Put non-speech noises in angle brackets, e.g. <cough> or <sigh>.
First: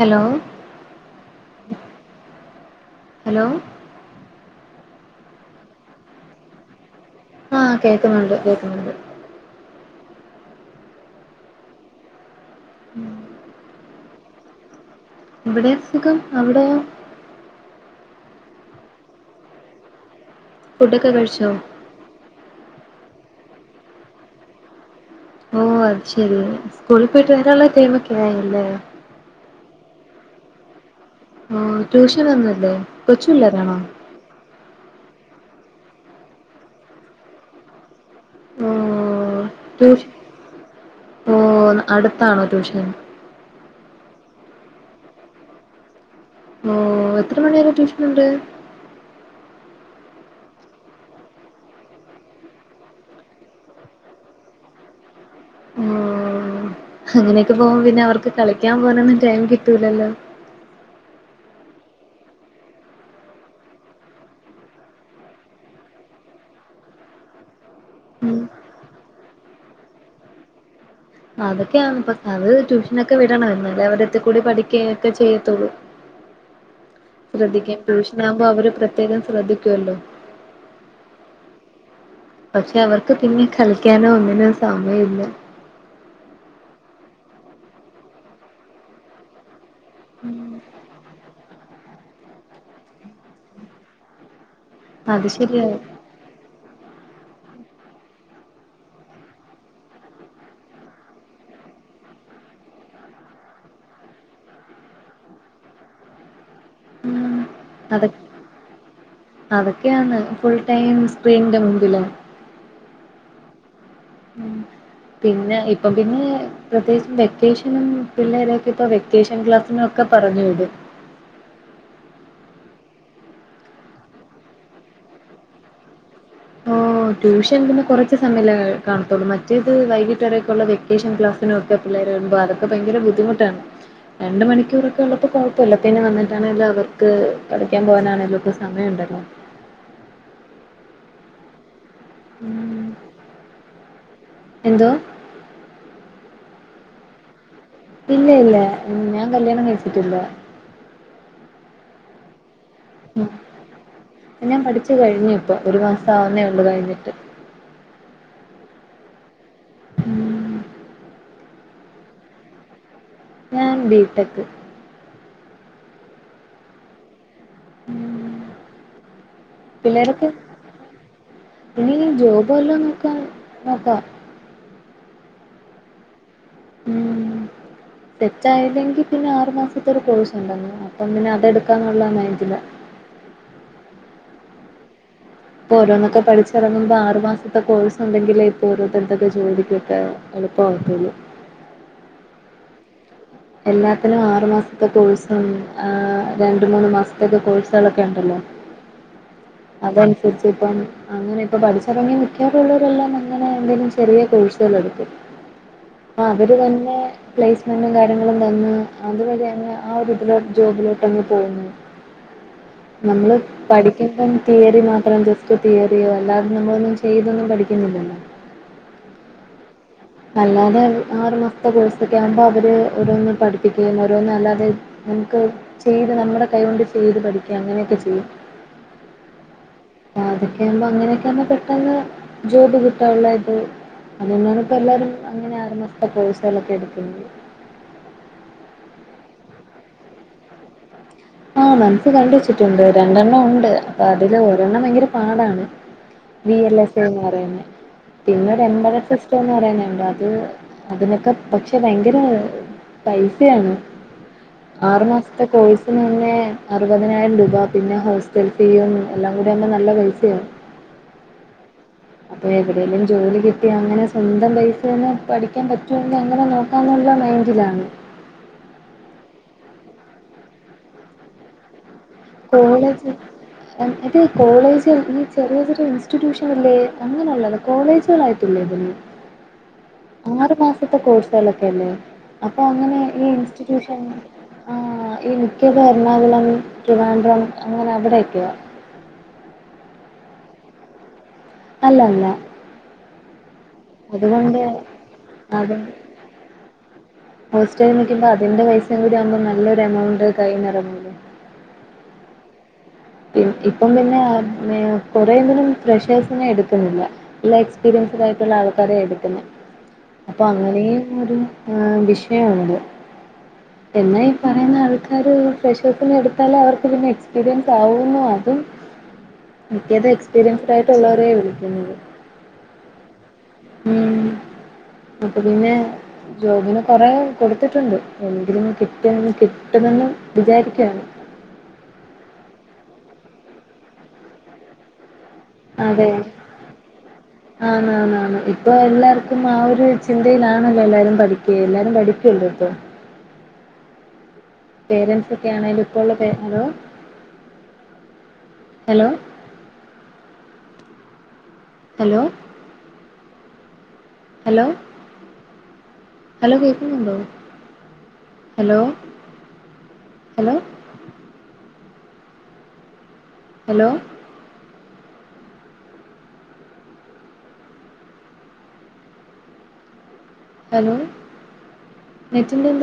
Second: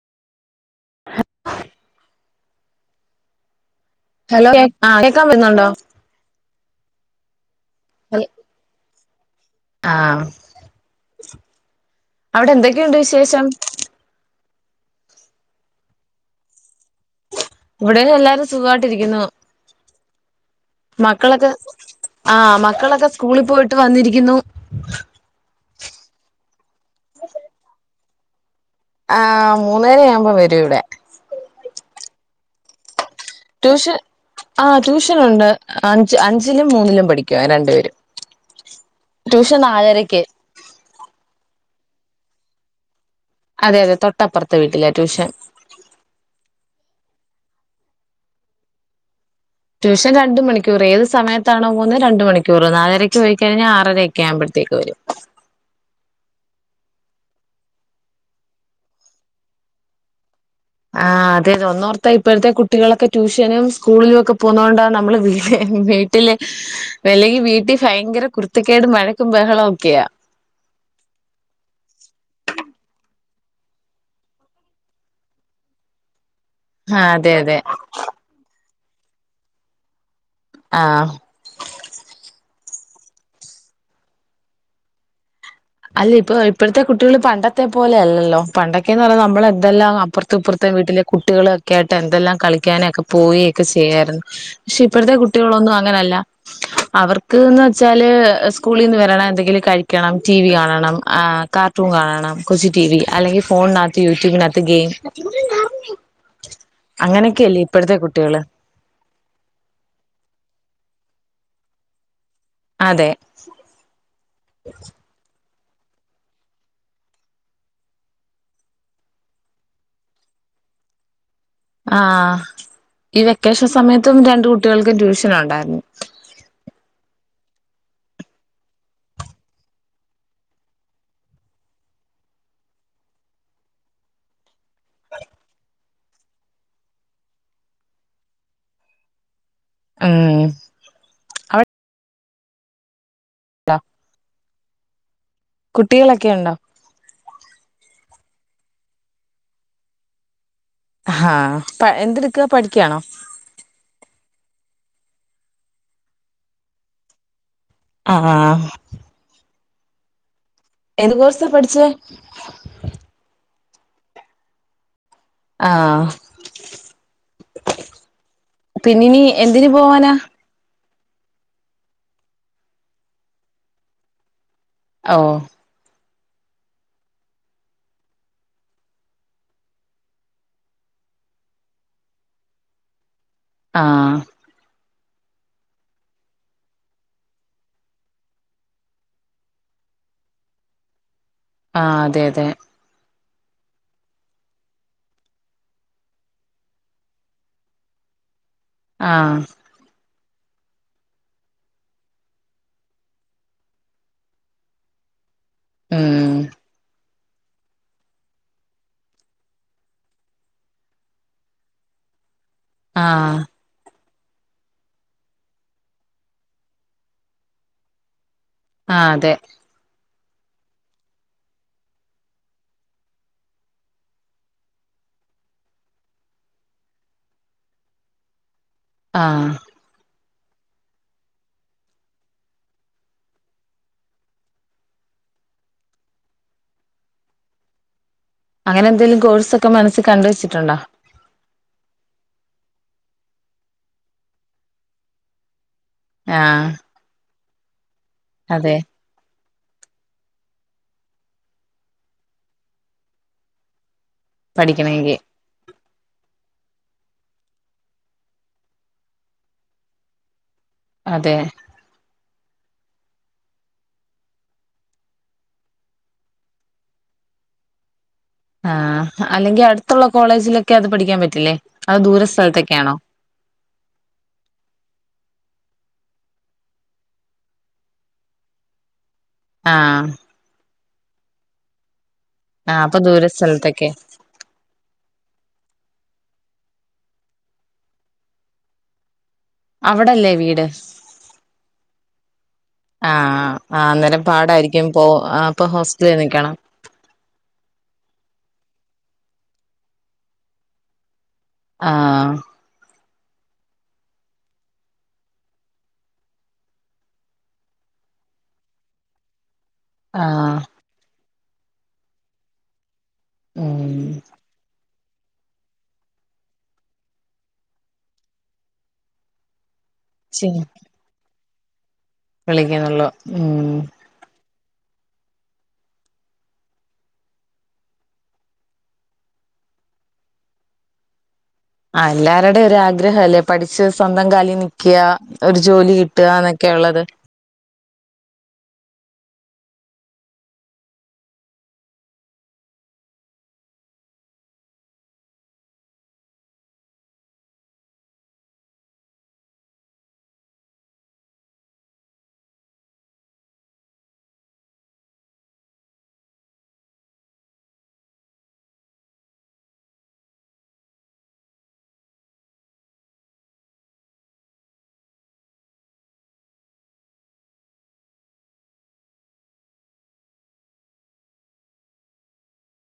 Hello hello hello ആ കേക്കാൻ പറ്റുന്നുണ്ടോ ആ കേക്കുന്നുണ്ട് കേക്കുന്നുണ്ട് ആ <unintelligible> അവിടെ എന്തൊക്കെയുണ്ട് വിശേഷം ഇവിടെ സുഖം അവിടെയോ വ്ടെ എല്ലാരും സുഖമായിട്ടിരിക്കുന്നു ഫുഡൊക്കെ കഴിച്ചോ മക്കളൊക്കെ ആ മക്കള തൊ സ്കൂളി പോയിട്ട് വന്നിരിക്കുന്നു ഓ അയ് ശരി കുളിപ്പയിട്ട് <unintelligible> മ്മ് ഇല്ല ആ മൂന്നര ആവുമ്പോം വരൂ ആ ട്യൂഷൻ അന്നല്ലേ ടൂഷൻ ആ ട്യൂഷ ണ്ട് അഞ്ച് അഞ്ചിലും മൂന്നിലും പഠിക്കുവാ രണ്ടുപേരും ട്യൂഷൻ നാലരക്ക് ഓ അടുത്താണോ ട്യൂഷൻ അതെ അതെ തൊട്ടപ്പുറത്തെ വീട്ടിലേ ട്യൂഷൻ ഓ എത്ര മണി വരെ ട്യൂഷനുണ്ട് ട്യൂഷൻ രണ്ട് മണിക്കൂർ ഏത് സമയത്താണോ പോകുന്നത് രണ്ടു മണിക്കൂറ് നാലരക്ക് പോയിക്കഴിഞ്ഞാൽ ആറരക്കെ ആവുമ്പോഴത്തേക്ക് വരും ഓ അങ്ങനെയൊക്കെ പോകുമ്പം പിന്നെ അവർക്ക് കളിക്കാൻ പോവാനൊന്നും ടൈം കിട്ടൂലല്ലോ ആ അതെ ഒന്നോർത്ത ഇപ്പോഴത്തെ കുട്ടികളൊക്കെ ട്യൂഷനും സ്കൂളിലും ഒക്കെ പോവുന്നതൊണ്ട നമ്മള് വീട് വീട്ടില് അല്ലെങ്കിൽ വീട്ടിൽ ഫയങ്കര കുരുത്തക്കേടും വഴക്കും ബഹളം ഒക്കെയാ അതൊക്കെയാണ് ഇപ്പ അത് ട്യൂഷനൊക്കെ വിടണായിരുന്ന അല്ലേ അവരത്തിക്കൂടി പഠിക്കുക ഒക്കെ ചെയ്യത്തുള്ളൂ ആഹ് അതെ അതെ ശ്രദ്ധിക്കയും ട്യൂഷനാകുമ്പോ അവര് പ്ര പ്രത്യേകം ശ്രദ്ധിക്കുവല്ലോ ആ പക്ഷെ അവർക്ക് പിന്നെ കളിക്കാനോ ഒന്നിനോ സമയില്ല അല്ല ഇപ്പ ഇപ്പോഴത്തെ കുട്ടികള് പണ്ടത്തെ പോലെ അല്ലല്ലോ പണ്ടൊക്കേന്ന് പറഞ്ഞാൽ നമ്മൾ എന്തെല്ലാം അപ്പുറത്തും ഇപ്പുറത്തെ വീട്ടിലെ കുട്ടികളൊക്കെ ആയിട്ട് എന്തെല്ലാം കളിക്കാനൊക്കെ പോവൊക്കെ ചെയ്യായിരുന്നു ക്ഷെ ഇപ്പഴത്തെ അത് ശരിയാ കുട്ടികളൊന്നും അങ്ങനല്ല അവർക്ക്ന്ന് വെച്ചാല് സ്കൂളിന്ന് വരണം എന്തെങ്കിലും കഴിക്കണം ടി വി കാണണം ആ കാർട്ടൂൺ കാണണം കൊച്ചു ടി വി അല്ലെങ്കിൽ ഫോണിനകത്ത് യൂട്യൂബിനകത്ത് ഗെയിം അങ്ങനെ ഉം അത അതൊക്കെയാന്ന് ഫുൾ ടൈം സ്ക്രീന്റെ മുമ്പിലാ അതെ പിന്നെ ഇപ്പൊ പിന്നെ പ്രത്യേകിച്ച് വെക്കേഷനും പിള്ളേരൊക്കെ ഇപ്പൊ വെക്കേഷൻ ക്ലാസ്സിനൊക്കെ പറഞ്ഞു വിടും ആ ഈ വെക്കേഷൻ സമയത്തും രണ്ട് കുട്ടികൾക്കും ട്യൂഷനുണ്ടായിരുന്നു ഓ ട്യൂഷൻ പിന്നെ കുറച്ചു സമയമല്ലെ കാണത്തുള്ളൂ മറ്റേത് വൈകിട്ടെടെക്കുള്ള വെക്കേഷൻ ക്ലാസ്സിനൊക്കെ പിള്ളേരെ വിടുമ്പോ അതൊക്കെ ഭയങ്കര ബുദ്ധിമുട്ടാണ് രണ്ട് മണിക്കൂറൊക്കെ ഉള്ളപ്പോ കുഴപ്പല്ല പിന്നെ വന്നിട്ടാണെങ്കലോ അവർക്ക് പഠിക്കാൻ പോകാനാണേലും ഒക്കെ സമയെണ്ടല്ലോ ഉം അവ ഉം <unintelligible> എന്തോ കുട്ടികളൊക്കെ ഒണ്ടോ ഇല്ല ഇല്ല ഞാൻ കല്യാണം കഴിച്ചിട്ടില്ല ഹാ പ്പ എന്തെടുക്ക ഉം ഞാൻ പഠി ച്ചു കഴിഞ്ഞു ഇപ്പൊ ഒരു മാസം ആവുന്നേ ഉള്ളു കഴിഞ്ഞിട്ട് ആ <inaudible> ഏത് കോഴ്സാ പഠിച്ചേ ഞാൻ ബിടെക്ക് ആ ഉം. പിന്നിനി എന്തിന് പോവാനാ പിള്ളേരൊക്കെ ഇനി ജോബ് വല്ലോം നോക്കാൻ നോക്കാം ഓ ഇം സെറ്റായില്ലെങ്കിൽ പിന്നെ ആറു മാസത്തൊരു കോഴ്സ്‌ ഉണ്ട് അപ്പൊ പിന്നെ അതെടുക്കാന്നുള്ള മൈന്റിലാ ആ ഇപ്പൊ ഓരോന്നൊക്കെ പഠിച്ചിറങ്ങുമ്പോ ആറു മാസത്തെ കോഴ്സ് ഉണ്ടെങ്കിലേ ഇപ്പൊ ഓരോരുത്തരുത്തൊക്കെ ജോലിക്കൊക്കെ എളുപ്പമാവത്തൊള്ളൂ ആ അതെ അതെ എല്ലാത്തിനും ആറു മാസത്തെ കോഴ്സ് ആണ് ആ രണ്ട് മൂന്ന് മാസതെക്കേ കോഴ്സകളൊക്കെ എണ്ടല്ലോ ആ രിച്ചപ്പം അങ്ങനെ ഇപ്പ പഠിച്ചിറങ്ങി മിക്കാറുള്ളവരെല്ലാം അങ്ങനെ എന്തേലും ചെറിയ കോഴ്സുകൾ എടുത്തു. ആ ഉം അവര് തന്നെ പ്ലൈസ്മെന്റും കാര് ര്യങ്ങളും തന്ന് അതുവരെ അങ്ങ് ആ ഒരു ഇതിലോ ജോബിലോട്ട് അങ്ങ് പോകുന്നു. നമ്മള് ആഹ് പഠി ഇപ്പം തിയറി മാത്രം ജസ്റ്റ് തിയറിയോ അല്ലാതെ നമ്മളൊന്നും ചെയ്തൊന്നും പഠിക്കുന്നില്ലല്ലോ. ആ അതെ. അല്ലാതെ ആറു മാസത്തെ കോഴ്സൊക്കെ ആകുമ്പോ അവര് ഓരോന്ന് പഠിപ്പിക്കുകയും ഓരോന്നും അല്ലാതെ നമുക്ക് ചെയ്ത് നമ്മുടെ കൈകൊണ്ട് ചെയ്ത് പഠിക്കയും അങ്ങനെയൊക്കെ ചെയ്യും. ആ അതൊക്കെ ആവുമ്പോ അങ്ങനെയൊക്കെ ആവുമ്പോ പെട്ടെന്ന് ജോബ് കിട്ടാനുള്ള ഇത് അത് കൊണ്ടാണ് ഇപ്പ എല്ലാരും അങ്ങനെ ആറുമാസത്തെ കോഴ്സുകളൊക്കെ എട്ക്കുന്നത്. അങ്ങനെ എന്തേങ്കിലും കോഴ്സ് ഒക്കെ മനസ്സി കണ്ട് വെച്ചിട്ടുണ്ടോ? ആ മനസ് കണ്ട് വെച്ചിട്ടുണ്ട് രണ്ടെണ്ണം ഉണ്ട് അപ്പൊ അതില് ഒരെണ്ണം ഭയങ്കര പാടാണ്. വി ആഹ് എല്ല് യസ്സെന്ന് പറയുന്ന പിന്നെ ഒരു അതെ എംബരസസ് എന്ന് പറയുന്നതുണ്ട്. അത് അതിനൊക്കെ പക്ഷെ ഭയങ്കര പൈസയാണ്. ആറു പഠിക്കണെങ്കി മാസത്തെ കോഴ്സ്‌. തിന് മുന്നേ അറുപതിനായിരം രൂപ പിന്നെ ഹോസ്റ്റൽ ഫീ എല്ലാം കൂടി ആവുമ്പോൾ നല്ല പൈസയാണ്. അതെ. അപ്പൊ എവിടെങ്കിലും ജോലി കിട്ടി അങ്ങനെ സ്വന്തം പൈസ നെ പഠിക്കാൻ പറ്റുങ്കിൽ അങ്ങനെ നോക്കാന്നുള്ള മൈൻഡിലാണ്. ആ അല്ലെങ്കിൽ അടുത്തുള്ള കോളേജിലൊക്കെ അത് പഠിക്കാൻ പറ്റില്ലേ? അത് ദൂര സ്ഥലത്തൊക്കെയാണോ കോളേജ് അത് കോളേജ് ഈ ചെറിയ ചെറി ഇൻസ്റ്റിറ്റ്യൂഷൻ ഇല്ലേ അങ്ങനെയുള്ളത് കോളേജൊന്നായിട്ടല്ല ഇതൊന്നും. ആ നത്തെ കോഴ്സുകളൊക്കെ അല്ലെ? അപ്പൊ അങ്ങനെ ഈ ദൂര സ്ഥലത്തൊക്കെ ഇൻസ്റ്റിറ്റ്യൂഷൻ ആ ഈ മിക്ക ബാ എർണാംകുളം ട്രിവാൻഡ്രം അങ്ങനെ അവിടെയൊക്കെയാ. അവിടല്ലേ വീട്? അല്ലല്ല. ആ അന്നേരം പാടായിരിക്കും പോ അപ്പൊ അത് ഹോസ്റ്റലിൽ നിക്കണം. ഹോസ്റ്റലിൽ നിൽക്കുമ്പോ അതിന്റെ പൈസയും കൂടി ആവുമ്പോ നല്ലൊരു എമൗണ്ട് കയ്ന്ന് ഇറങ്ങൂലെ. ആ പിൻ ഇപ്പം പിന്നെ കൊറെ എങ്കിലും ഫ്രഷേഴ്സിനെ എടുക്കുന്നില്ല. നല്ല എക്സ്പീരിയൻസഡ് ആയിട്ടുള്ള ആൾക്കാരെ എടുക്കുന്നെ. അപ്പൊ ആഹ് അങ്ങനേ ന്നാരും ആ വിഷയാണത്. ഉം എന്നാ ഈ പറയുന്ന അവൾക് ആ ഒരു ഫ്രഷഴ്സിനെ എടുത്താൽ അവർക്ക് പിന്നെ എക്സ്പീരിയൻ താവുമോ അതും മിക്കത് എക്സ്പീരിൻസ്ഡ് ആയിട്ടുള്ളവരേ <unintelligible> <inaudible> വിളിക്കന്നൊള്ളു ഊം അപ്പൊ പിന്നെ ജോബിനു കൊറേ കൊടുത്തിട്ടൊണ്ട് എങ്കിലും കിട്ടിയന്ന് കിട്ടുമെന്ന് വിചാരിക്കുവാണ് ആ എല്ലാരടെ ഒരു ആഗ്രഹം അല്ലേ പഠിച്ച് സ്വന്തം കാലി നിക്ക്യ ഒരു ജോലി അതെ കിട്ടുകന്നൊക്കെ ഒള്ളത് ആന്ന് ആന്ന് ആന്ന്. ഇപ്പൊ എല്ലാർക്കും ആ ഒരു ചിന്തയിലാണല്ലോ എല്ലാരും പഠിക്കെ എല്ലാരും പഠിക്കല്ലോ ഇപ്പൊ പേരൻസ് ഒക്കെ ആണേലും ഇപ്പോള്ള പെ hello hello hello hello hello കേക്കുന്നുണ്ടോ? ഹലോ ഹലോ ഹലോ ഹലോ നെറ്റിന്റെ എന്തേ